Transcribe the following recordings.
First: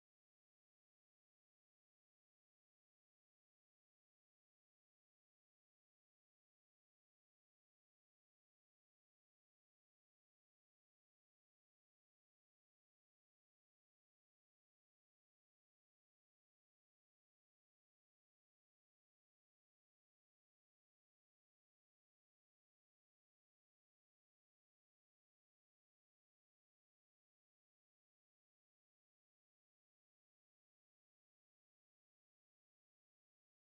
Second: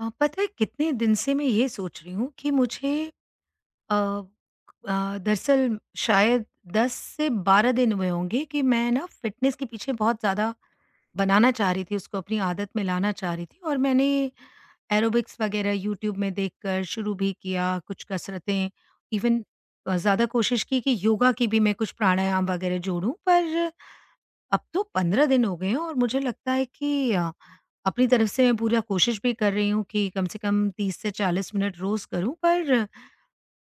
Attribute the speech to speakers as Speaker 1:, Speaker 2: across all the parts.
Speaker 1: पता है कितने दिन से मैं ये सोच रही हूँ कि मुझे अ दरअसल शायद 10 से 12 दिन हुए होंगे कि मैं ना फ़िटनेस के पीछे बहुत ज़्यादा बनाना चाह रही थी, उसको अपनी आदत में लाना चाह रही थी और मैंने एरोबिक्स वगैरह यूट्यूब में देखकर शुरू भी किया, कुछ कसरतें इवन ज़्यादा कोशिश की कि योगा की भी मैं कुछ प्राणायाम वगैरह जोड़ूँ। पर अब तो 15 दिन हो गए हैं और मुझे लगता है कि अपनी तरफ से मैं पूरा कोशिश भी कर रही हूँ कि कम से कम 30 से 40 मिनट रोज करूँ, पर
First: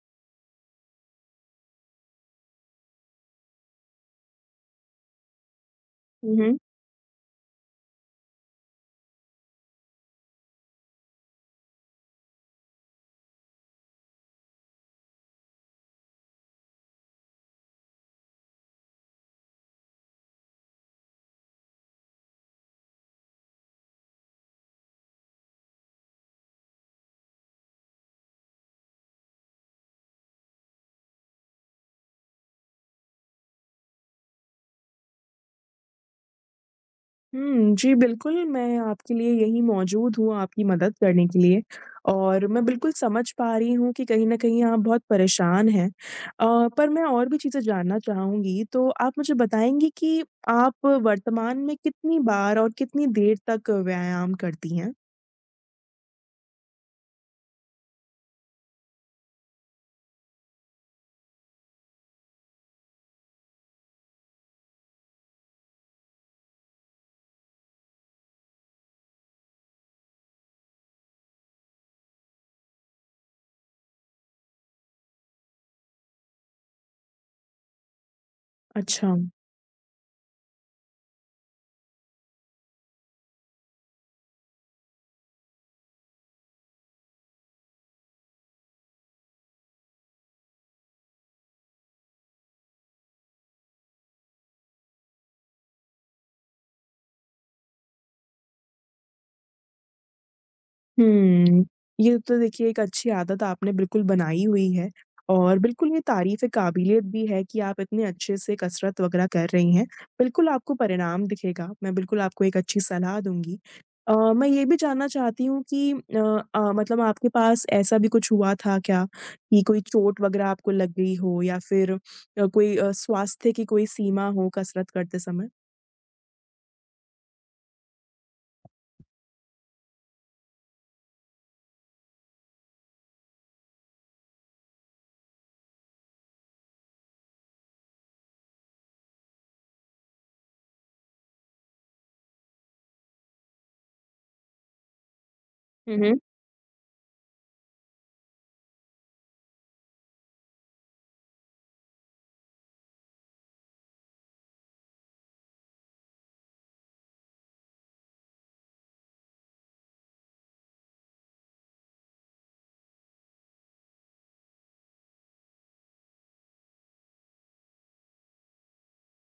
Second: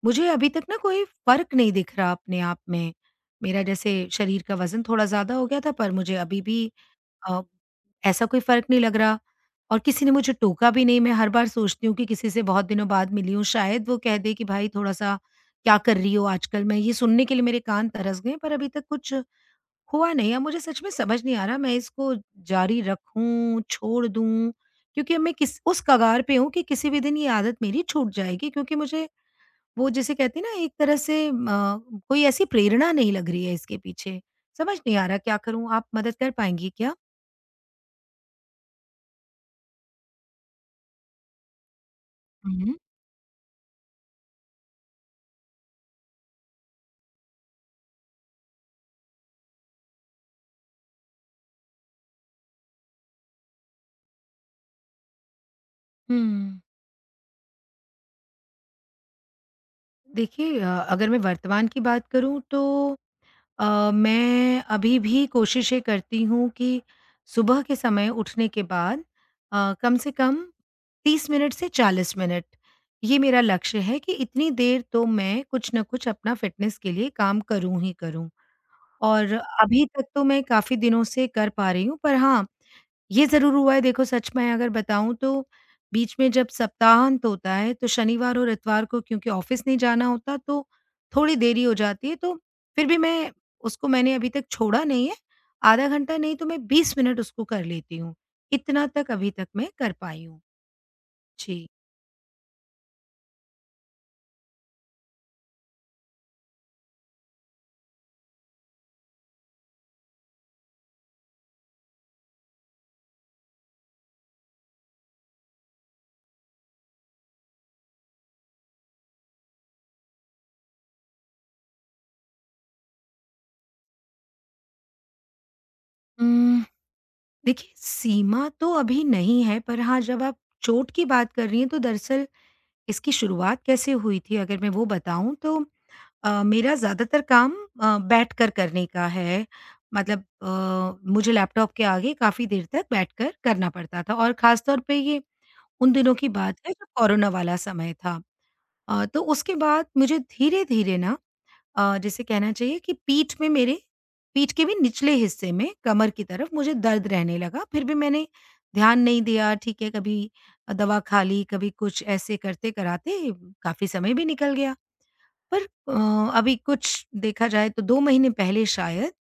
Speaker 1: मुझे अभी तक ना कोई फ़र्क नहीं दिख रहा अपने आप में। मेरा जैसे शरीर का वज़न थोड़ा ज़्यादा हो गया था, पर मुझे
Speaker 2: हुँ,
Speaker 1: अभी
Speaker 2: हुँ।
Speaker 1: भी अ, ऐसा कोई फ़र्क नहीं लग रहा, और किसी ने मुझे टोका भी नहीं। मैं हर बार सोचती हूँ कि किसी से बहुत दिनों बाद मिली हूँ, शायद वो कह दे कि भाई थोड़ा-सा क्या कर रही हो आजकल? मैं ये सुनने के लिए मेरे कान तरस गए हैं, पर अभी तक कुछ हुआ नहीं। अब मुझे सच में समझ नहीं आ रहा, मैं इसको जारी रखूँ, छोड़ दूँ? क्योंकि अब मैं किस उस कगार पे हूँ कि किसी भी दिन ये आदत मेरी छूट जाएगी, क्योंकि मुझे वो जिसे कहते हैं ना, एक तरह से कोई ऐसी प्रेरणा नहीं लग रही है इसके पीछे। समझ नहीं आ रहा क्या करूँ? आप मदद कर पाएँगी क्या?
Speaker 2: हुँ, जी, बिल्कुल, मैं आपके लिए यहीं मौजूद हूँ आपकी मदद करने के लिए और मैं
Speaker 1: हुँ,
Speaker 2: बिल्कुल समझ पा रही हूँ कि कहीं न कहीं आप बहुत परेशान हैं। पर मैं और भी चीज़ें जानना चाहूँगी, तो आप मुझे बताएँगी कि आप वर्तमान में कितनी बार और कितनी देर तक व्यायाम करती हैं?
Speaker 1: हुँ। देखिए अगर मैं वर्तमान की बात करूँ तो मैं अभी भी कोशिश ये करती हूँ कि सुबह के समय उठने के बाद कम से कम 30 मिनट से 40 मिनट, ये मेरा लक्ष्य है कि इतनी देर तो मैं कुछ ना कुछ अपना फिटनेस के लिए काम करूँ ही करूँ।
Speaker 2: अच्छा।
Speaker 1: और अभी तक तो मैं काफ़ी दिनों से कर पा रही हूँ, पर हाँ, ये ज़रूर हुआ है। देखो, सच में अगर बताऊँ तो बीच में जब सप्ताहांत होता है, तो शनिवार और इतवार को क्योंकि ऑफ़िस नहीं जाना होता, तो थोड़ी देरी हो जाती है। तो फिर भी मैं उसको मैंने अभी तक छोड़ा नहीं है। आधा घंटा नहीं तो मैं 20 मिनट उसको कर लेती हूँ। इतना तक अभी तक मैं कर पाई हूँ।
Speaker 2: हुँ,
Speaker 1: जी।
Speaker 2: ये तो देखिए एक अच्छी आदत आपने बिल्कुल बनाई हुई है और बिल्कुल ये तारीफ़ काबिलियत भी है कि आप इतने अच्छे से कसरत वग़ैरह कर रही हैं। बिल्कुल आपको परिणाम दिखेगा, मैं बिल्कुल आपको एक अच्छी सलाह दूँगी। मैं ये भी जानना चाहती हूँ कि मतलब आपके पास ऐसा भी कुछ हुआ था क्या कि कोई चोट वग़ैरह आपको लग गई हो या फिर कोई स्वास्थ्य की कोई सीमा हो कसरत करते समय?
Speaker 1: हुँ। देखिए, सीमा तो अभी नहीं है, पर हाँ, जब आप चोट की बात कर रही हैं, तो दरअसल इसकी शुरुआत कैसे हुई थी अगर मैं वो बताऊँ तो मेरा ज़्यादातर काम बैठकर करने का है। मतलब मुझे लैपटॉप के आगे काफ़ी देर तक बैठकर करना पड़ता था, और ख़ासतौर पे ये उन
Speaker 2: हुँ,
Speaker 1: दिनों
Speaker 2: हुँ।
Speaker 1: की बात है जब कोरोना वाला समय था। तो उसके बाद मुझे धीरे-धीरे ना जिसे कहना चाहिए कि पीठ में, मेरे पीठ के भी निचले हिस्से में कमर की तरफ मुझे दर्द रहने लगा। फिर भी मैंने ध्यान नहीं दिया, ठीक है, कभी दवा खा ली, कभी कुछ ऐसे करते-कराते काफ़ी समय भी निकल गया। पर अ, अभी कुछ देखा जाए तो 2 महीने पहले शायद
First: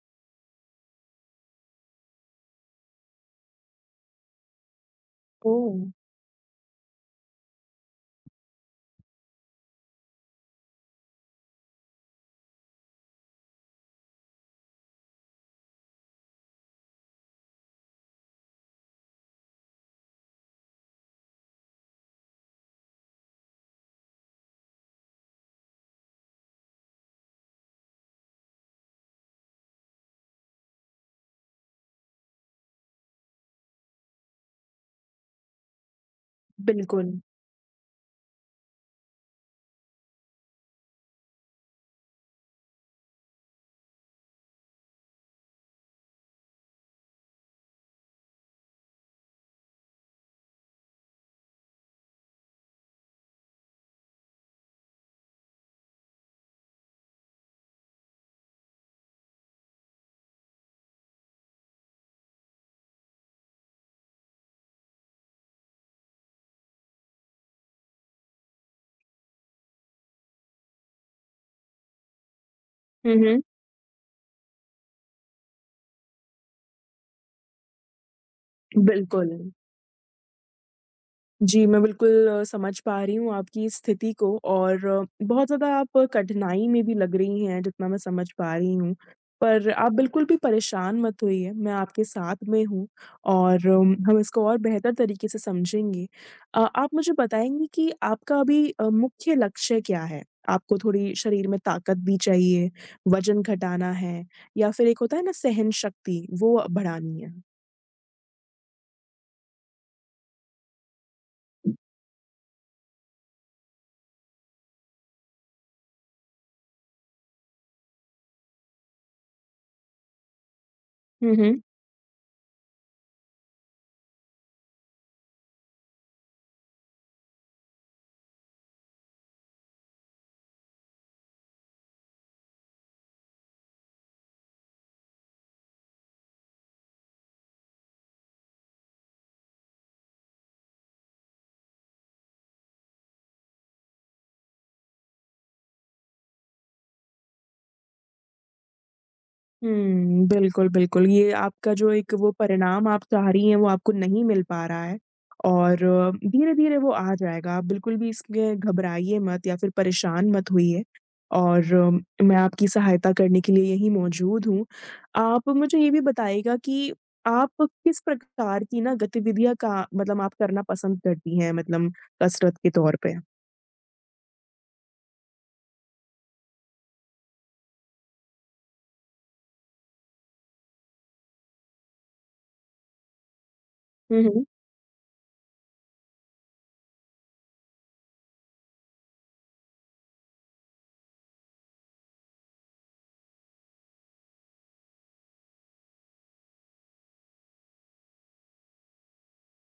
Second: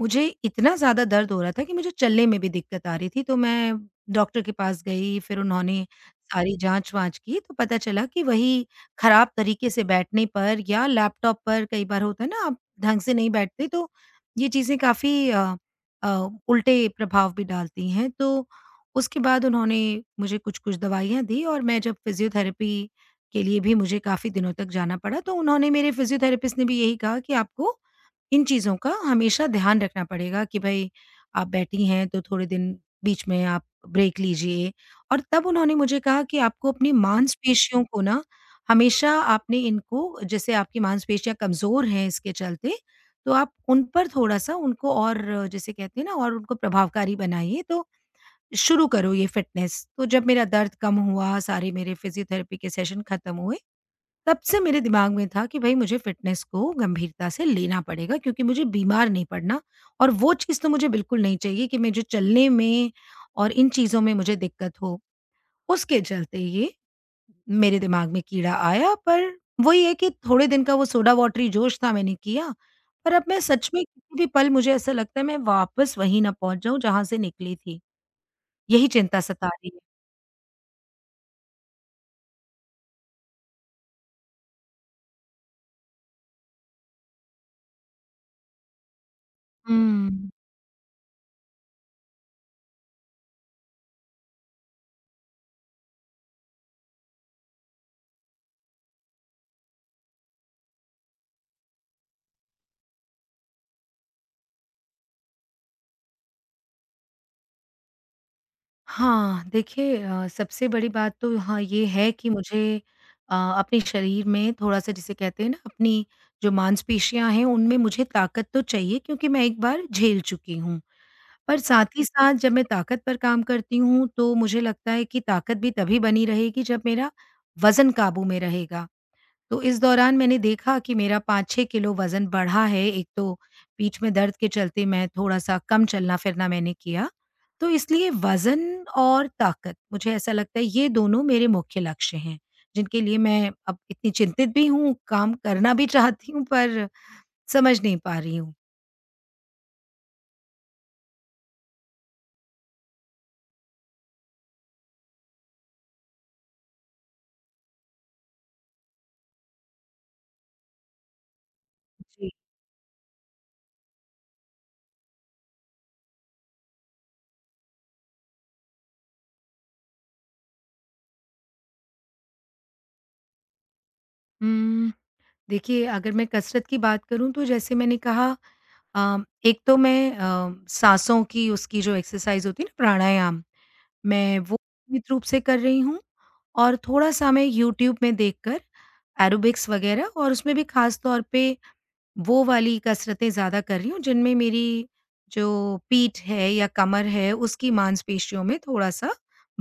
Speaker 1: मुझे इतना ज़्यादा दर्द हो रहा था कि मुझे चलने में भी दिक्कत आ रही थी। तो मैं डॉक्टर के पास गई, फिर
Speaker 2: ओह!
Speaker 1: उन्होंने सारी जाँच-वाँच की तो पता चला कि वही, खराब तरीके से बैठने पर या लैपटॉप पर कई बार होता है ना, आप ढंग से नहीं बैठते तो ये चीज़ें काफ़ी उल्टे प्रभाव भी डालती हैं। तो उसके बाद उन्होंने मुझे कुछ-कुछ दवाइयाँ दी, और मैं जब फिज़ियोथेरेपी के लिए भी मुझे काफ़ी दिनों तक जाना पड़ा। तो उन्होंने, मेरे फिज़ियोथेरेपिस्ट ने भी यही कहा कि आपको इन चीज़ों का हमेशा ध्यान रखना पड़ेगा कि भई आप बैठी हैं तो थोड़े दिन बीच में आप ब्रेक लीजिए। और तब उन्होंने मुझे कहा कि आपको अपनी
Speaker 2: बिल्कुल।
Speaker 1: मांसपेशियों को ना, हमेशा आपने इनको, जैसे आपकी मांसपेशियाँ कमज़ोर हैं इसके चलते, तो आप उन पर थोड़ा-सा उनको और जिसे कहते हैं ना, और उनको प्रभावकारी बनाइए। तो शुरू करो ये फ़िटनेस। तो जब मेरा दर्द कम हुआ, सारे मेरे फिज़ियोथेरेपी के सेशन खत्म हुए, तब से मेरे दिमाग में था कि भई मुझे फ़िटनेस को गंभीरता से लेना पड़ेगा, क्योंकि मुझे बीमार नहीं पड़ना। और वो चीज़ तो मुझे बिल्कुल नहीं चाहिए कि मुझे चलने में और इन चीज़ों में मुझे दिक्कत हो। उसके चलते ये मेरे दिमाग में कीड़ा आया, पर वही है कि थोड़े दिन का वो सोडा वाटरी जोश था, मैंने किया। पर
Speaker 2: हुँ,
Speaker 1: अब मैं
Speaker 2: हुँ।
Speaker 1: सच में किसी भी पल मुझे ऐसा लगता है मैं वापस वहीं ना पहुँच जाऊँ जहाँ से निकली थी। यही चिंता
Speaker 2: बिल्कुल।
Speaker 1: सता रही है।
Speaker 2: जी, मैं बिल्कुल समझ पा रही हूँ आपकी इस स्थिति को और बहुत ज़्यादा आप कठिनाई में भी लग रही हैं, जितना मैं समझ पा रही हूँ। पर आप बिल्कुल
Speaker 1: हुँ।
Speaker 2: भी परेशान मत होइए, मैं आपके साथ में हूँ और हम इसको और बेहतर तरीके से समझेंगे। आप मुझे बताएँगी कि आपका अभी मुख्य लक्ष्य क्या है? आपको थोड़ी शरीर में ताकत भी चाहिए, वज़न घटाना है या फिर एक होता है ना सहन शक्ति, वो बढ़ानी है?
Speaker 1: हाँ, देखिए सबसे बड़ी बात तो हाँ, ये है कि मुझे अपने शरीर में थोड़ा-सा, जिसे कहते हैं ना, अपनी जो मांसपेशियाँ हैं उनमें मुझे ताकत तो चाहिए, क्योंकि मैं एक बार झेल चुकी हूँ। पर साथ ही साथ जब मैं ताकत पर काम करती हूँ तो मुझे लगता है कि ताकत भी तभी बनी रहेगी जब मेरा वज़न काबू में रहेगा। तो इस दौरान मैंने देखा कि मेरा 5-6 किलो वज़न बढ़ा है। एक तो पीठ में दर्द के चलते मैं थोड़ा-सा कम चलना-फिरना मैंने किया। तो इसलिए वज़न और ताकत, मुझे ऐसा लगता है ये दोनों मेरे मुख्य लक्ष्य हैं, जिनके लिए मैं अब इतनी चिंतित भी हूँ, काम करना भी चाहती हूँ, पर समझ नहीं पा रही हूँ।
Speaker 2: हुँ, बिल्कुल, बिल्कुल। ये आपका जो एक वो परिणाम आप चाह रही हैं, वो आपको नहीं मिल पा रहा है और धीरे-धीरे वो आ जाएगा। आप बिल्कुल भी इसलिए घबराइए मत या फिर परेशान मत होइए और
Speaker 1: जी।
Speaker 2: मैं आपकी सहायता करने के लिए यहीं मौजूद हूँ। आप मुझे ये भी बताइएगा कि आप किस प्रकार की ना गतिविधियाँ का मतलब आप करना पसंद करती हैं मतलब कसरत के तौर पे?
Speaker 1: उम, देखिए, अगर मैं कसरत की बात करूँ तो जैसे मैंने कहा, अ, एक तो मैं साँसों की उसकी जो एक्सरसाइज़ होती है ना, प्राणायाम,
Speaker 2: हुँ,
Speaker 1: मैं
Speaker 2: हुँ।
Speaker 1: वो नियमित रूप से कर रही हूँ। और थोड़ा-सा मैं यूट्यूब में देखकर एरोबिक्स वगैरह, और उसमें भी ख़ास तौर पे वो वाली कसरतें ज़्यादा कर रही हूँ, जिनमें मेरी जो पीठ है या कमर है, उसकी मांसपेशियों में थोड़ा-सा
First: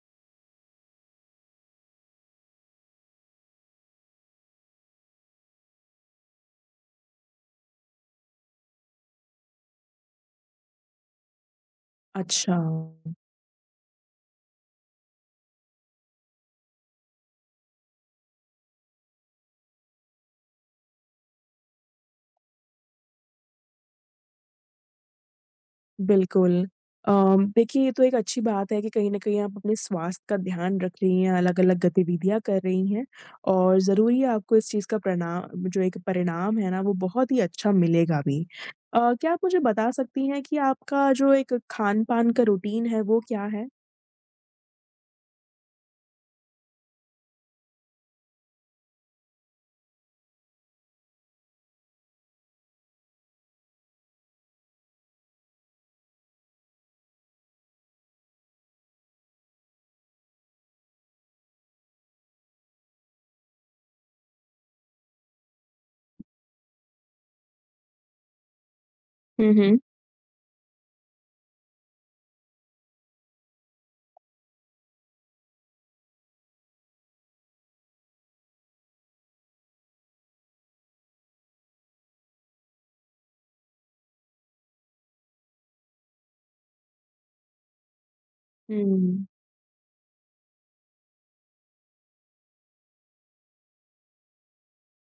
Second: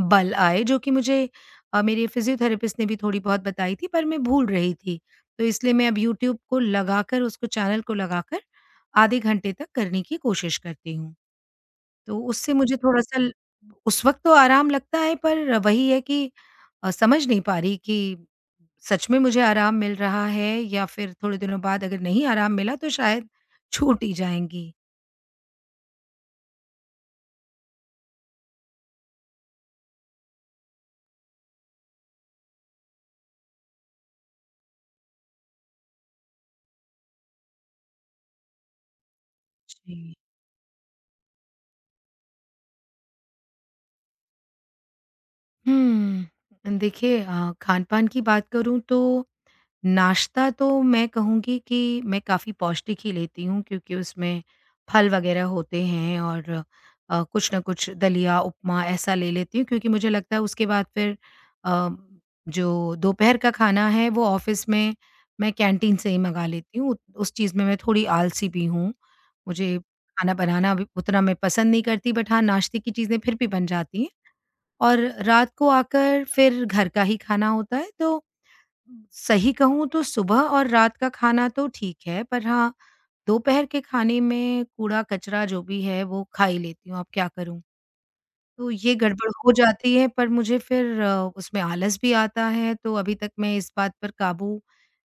Speaker 1: बल आए, जो कि मुझे मेरे फ़िज़ियोथेरेपिस्ट ने भी थोड़ी बहुत बताई थी, पर मैं भूल रही थी। तो इसलिए मैं अब यूट्यूब को लगाकर, उसको चैनल को लगाकर आधे घंटे तक करने की कोशिश करती हूँ। तो उससे
Speaker 2: अच्छा।
Speaker 1: मुझे थोड़ा-सा ल उस वक़्त तो आराम लगता है, पर वही है कि समझ नहीं पा रही कि सच में मुझे आराम मिल रहा है या फिर थोड़े दिनों बाद अगर नहीं आराम मिला तो शायद छूट ही जाएँगी।
Speaker 2: बिल्कुल। देखिए ये तो एक अच्छी बात है कि कहीं न कहीं आप अपने स्वास्थ्य का ध्यान रख रही हैं, अलग-अलग गतिविधियाँ कर रही हैं और ज़रूरी है आपको इस चीज़ का परिणाम जो एक परिणाम है ना वो बहुत ही अच्छा मिलेगा भी। क्या आप मुझे बता
Speaker 1: जी।
Speaker 2: सकती हैं कि आपका जो एक खान-पान का रूटीन है वो क्या है?
Speaker 1: हुँ, देखिए खान-पान की बात करूँ तो नाश्ता तो मैं कहूँगी कि मैं काफ़ी पौष्टिक ही लेती हूँ, क्योंकि उसमें फल वगैरह होते हैं। और कुछ ना कुछ दलिया, उपमा ऐसा ले लेती हूँ, क्योंकि मुझे लगता है उसके बाद फिर अ, जो दोपहर का खाना है वो ऑफ़िस में मैं कैंटीन से ही मँगा लेती हूँ। उस चीज़ में मैं थोड़ी आलसी भी हूँ।
Speaker 2: हुँ,
Speaker 1: मुझे
Speaker 2: हुँ।
Speaker 1: खाना बनाना भी उतना मैं पसंद नहीं करती, बट हाँ, नाश्ते की चीज़ें फिर भी बन जाती हैं। और रात को आकर फिर घर का ही खाना होता है, तो सही कहूँ तो सुबह और रात का खाना तो ठीक है, पर हाँ, दोपहर के खाने में कूड़ा-कचरा जो भी है वो खा ही लेती हूँ, अब क्या करूँ? तो ये
Speaker 2: हुँ।
Speaker 1: गड़बड़ हो जाती है, पर मुझे फिर उसमें आलस भी आता है, तो अभी तक मैं इस बात पर काबू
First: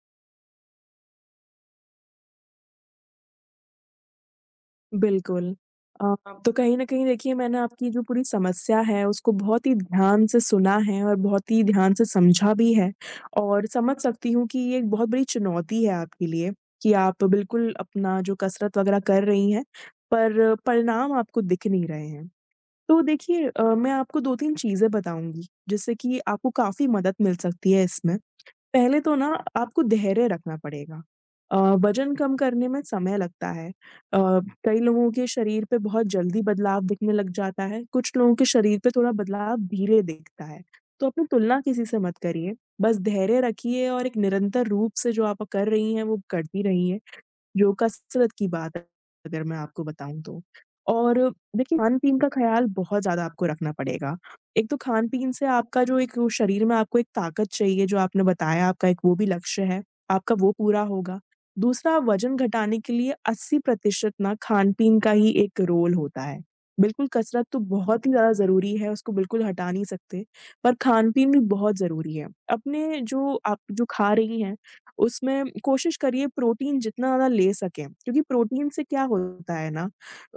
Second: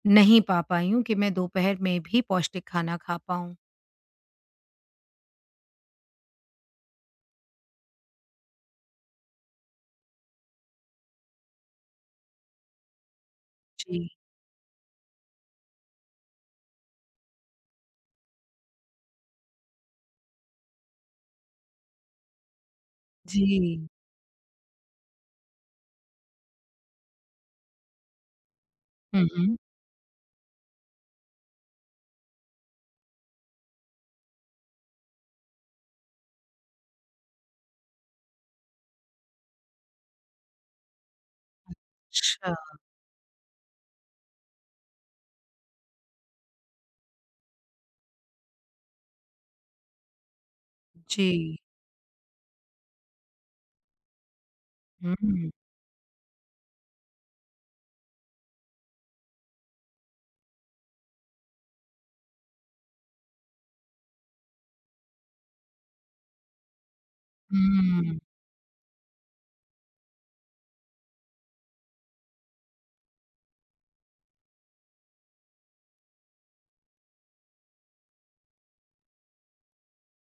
Speaker 1: नहीं पा पाई हूँ कि मैं दोपहर में भी पौष्टिक खाना खा पाऊँ।
Speaker 2: बिल्कुल। अब तो कहीं न कहीं देखिए मैंने आपकी जो पूरी समस्या है उसको बहुत ही ध्यान से सुना है और बहुत ही ध्यान से समझा भी है और समझ
Speaker 1: जी,
Speaker 2: सकती हूँ कि ये एक बहुत बड़ी चुनौती है आपके लिए कि आप बिल्कुल अपना जो कसरत वग़ैरह कर रही हैं, पर परिणाम आपको दिख नहीं रहे हैं। तो देखिए
Speaker 1: जी।
Speaker 2: मैं आपको 2-3 चीज़ें बताऊँगी जिससे कि आपको काफ़ी मदद मिल सकती है इसमें। पहले तो
Speaker 1: हुँ,
Speaker 2: ना
Speaker 1: हुँ।
Speaker 2: आपको धैर्य रखना पड़ेगा। अ, वज़न कम करने में समय लगता है। कई लोगों के शरीर पे बहुत जल्दी बदलाव दिखने लग जाता है, कुछ लोगों के शरीर पे थोड़ा बदलाव धीरे दिखता है। तो अपनी तुलना किसी से मत करिए,
Speaker 1: अच्छा,
Speaker 2: बस धैर्य रखिए और एक निरंतर रूप से जो आप कर रही हैं, वो करती रहिए। जो कसरत की बात है, अगर मैं आपको बताऊँ तो। और
Speaker 1: जी।
Speaker 2: देखिए खान-पीन का ख़्याल बहुत ज़्यादा आपको रखना पड़ेगा। एक तो खान-पीन से
Speaker 1: हुँ,
Speaker 2: आपका जो एक वो शरीर में आपको एक ताकत चाहिए, जो आपने बताया आपका एक वो भी लक्ष्य है, आपका वो पूरा होगा। दूसरा वज़न घटाने के लिए 80% ना खान-पीन का ही एक रोल होता है। बिल्कुल कसरत तो बहुत ही
Speaker 1: हुँ।
Speaker 2: ज़्यादा ज़रूरी है, उसको बिल्कुल हटा नहीं सकते, पर खान-पीन भी बहुत ज़रूरी है। अपने जो आप जो खा रही हैं, उसमें कोशिश करिए प्रोटीन जितना ज़्यादा ले सकें क्योंकि प्रोटीन से क्या होता है ना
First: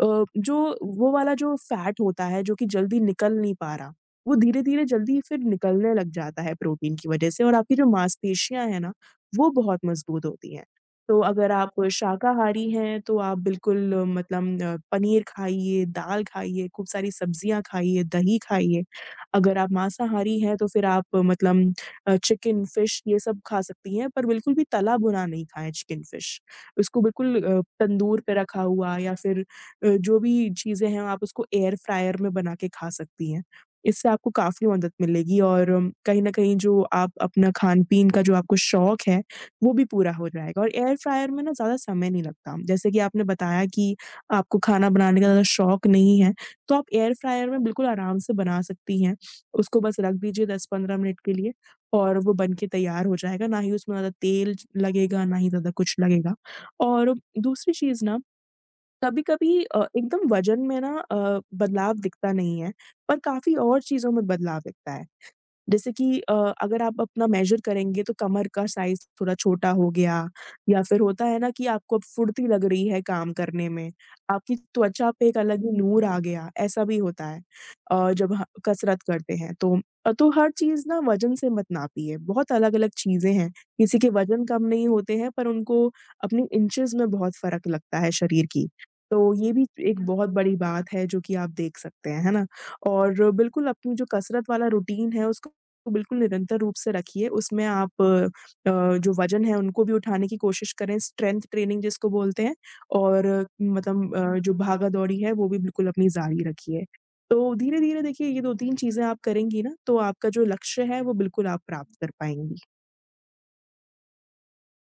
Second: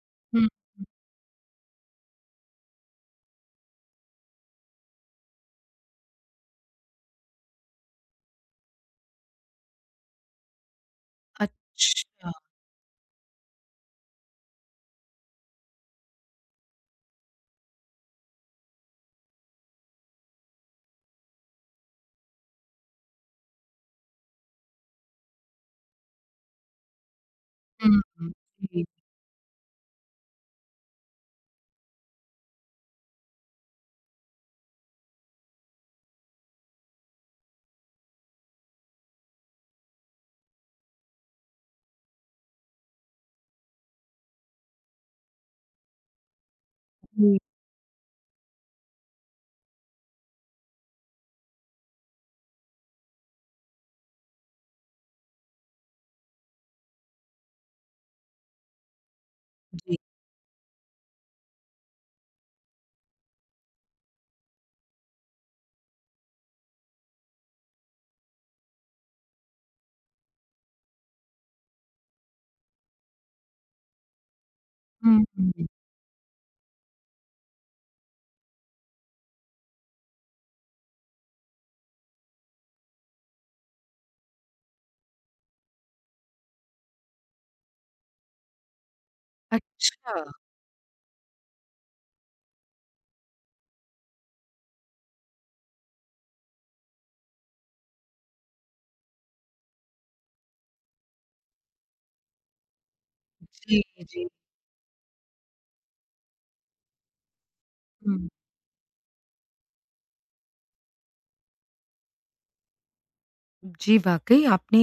Speaker 1: हुँ,
Speaker 2: जो वो वाला जो फैट होता है जो कि जल्दी निकल नहीं पा रहा, वो धीरे-धीरे जल्दी फिर निकलने लग जाता है प्रोटीन की वज़ह से और आपकी जो मांसपेशियाँ हैं ना, वो बहुत मज़बूत होती हैं। तो अगर आप
Speaker 1: अच्छा।
Speaker 2: शाकाहारी हैं तो आप बिल्कुल मतलब पनीर खाइए, दाल खाइए, खूब सारी सब्जियाँ खाइए, दही खाइए। अगर आप मांसाहारी हैं तो फिर आप मतलब चिकन, फिश ये सब खा सकती हैं, पर बिल्कुल भी तला-भुना नहीं खाएँ चिकन, फिश। उसको बिल्कुल
Speaker 1: हुँ,
Speaker 2: तंदूर
Speaker 1: हुँ।
Speaker 2: पे रखा
Speaker 1: जी,
Speaker 2: हुआ या फिर जो भी चीज़ें हैं, आप उसको एयर फ्रायर में बना के खा सकती हैं। इससे आपको काफ़ी मदद मिलेगी और कहीं न कहीं जो आप अपना खान-पीन का जो आपको शौक है, वो भी पूरा हो जाएगा और एयर फ्रायर में ना ज़्यादा समय नहीं लगता। जैसे कि आपने बताया कि आपको खाना बनाने का ज़्यादा शौक नहीं है, तो आप एयर
Speaker 1: जी,
Speaker 2: फ्रायर में बिल्कुल आराम से बना सकती हैं। उसको बस रख दीजिए 10-15 मिनट के लिए और वो बन के तैयार हो जाएगा, ना ही उसमें ज़्यादा तेल ज लगेगा, ना ही ज़्यादा कुछ लगेगा। और दूसरी चीज़ ना कभी-कभी
Speaker 1: जी।
Speaker 2: एकदम वज़न में ना बदलाव दिखता नहीं है, पर काफ़ी और चीज़ों में बदलाव दिखता है। जैसे कि अगर आप अपना मेज़र करेंगे तो कमर का साइज़ थोड़ा छोटा हो गया या फिर होता है ना कि आपको अब फुर्ती लग रही है काम करने में, आपकी त्वचा
Speaker 1: हुँ,
Speaker 2: पे एक अलग
Speaker 1: हुँ।
Speaker 2: ही नूर आ गया, ऐसा भी होता है जब ह कसरत करते हैं तो। तो हर चीज़ ना वज़न से मत नापिए, बहुत अलग-अलग चीज़ें हैं, किसी के वज़न कम नहीं होते हैं पर उनको अपनी इंचेज़ में बहुत फ़र्क लगता है शरीर की। तो ये भी एक
Speaker 1: अच्छा।
Speaker 2: बहुत बड़ी बात है जो कि आप देख सकते हैं, है ना? और बिल्कुल अपनी जो कसरत वाला रूटीन है उसको को बिल्कुल निरंतर रूप से रखिए। उसमें आप जो वज़न है उनको भी उठाने की कोशिश करें, स्ट्रेंथ ट्रेनिंग जिसको बोलते हैं और
Speaker 1: जी,
Speaker 2: मतलब
Speaker 1: जी।
Speaker 2: जो भागा-दौड़ी है वो भी बिल्कुल अपनी जारी रखिए। तो धीरे-धीरे देखिए
Speaker 1: हुँ।
Speaker 2: ये 2-3 चीज़ें आप करेंगी ना तो आपका जो लक्ष्य है वो बिल्कुल आप प्राप्त कर पाएँगी।
Speaker 1: जी, वाक़ई आपने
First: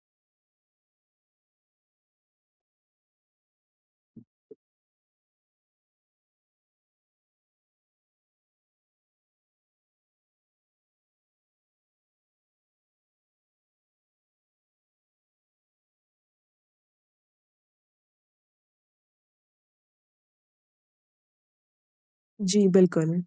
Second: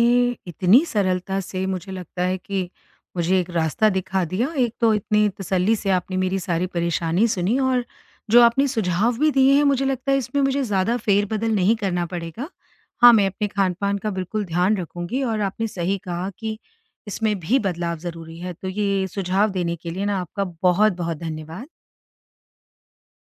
Speaker 1: इतनी सरलता से मुझे लगता है कि मुझे एक रास्ता दिखा दिया। एक तो इतनी तसल्ली से आपने मेरी सारी परेशानी सुनी, और जो आपने सुझाव भी दिए हैं, मुझे लगता है इसमें मुझे ज़्यादा फेर-बदल नहीं करना पड़ेगा। हाँ, मैं अपने खान-पान का बिल्कुल ध्यान रखूँगी, और आपने सही कहा कि इसमें भी बदलाव ज़रूरी है। तो ये सुझाव देने के लिए ना आपका बहुत-बहुत धन्यवाद।
Speaker 2: जी, बिल्कुल।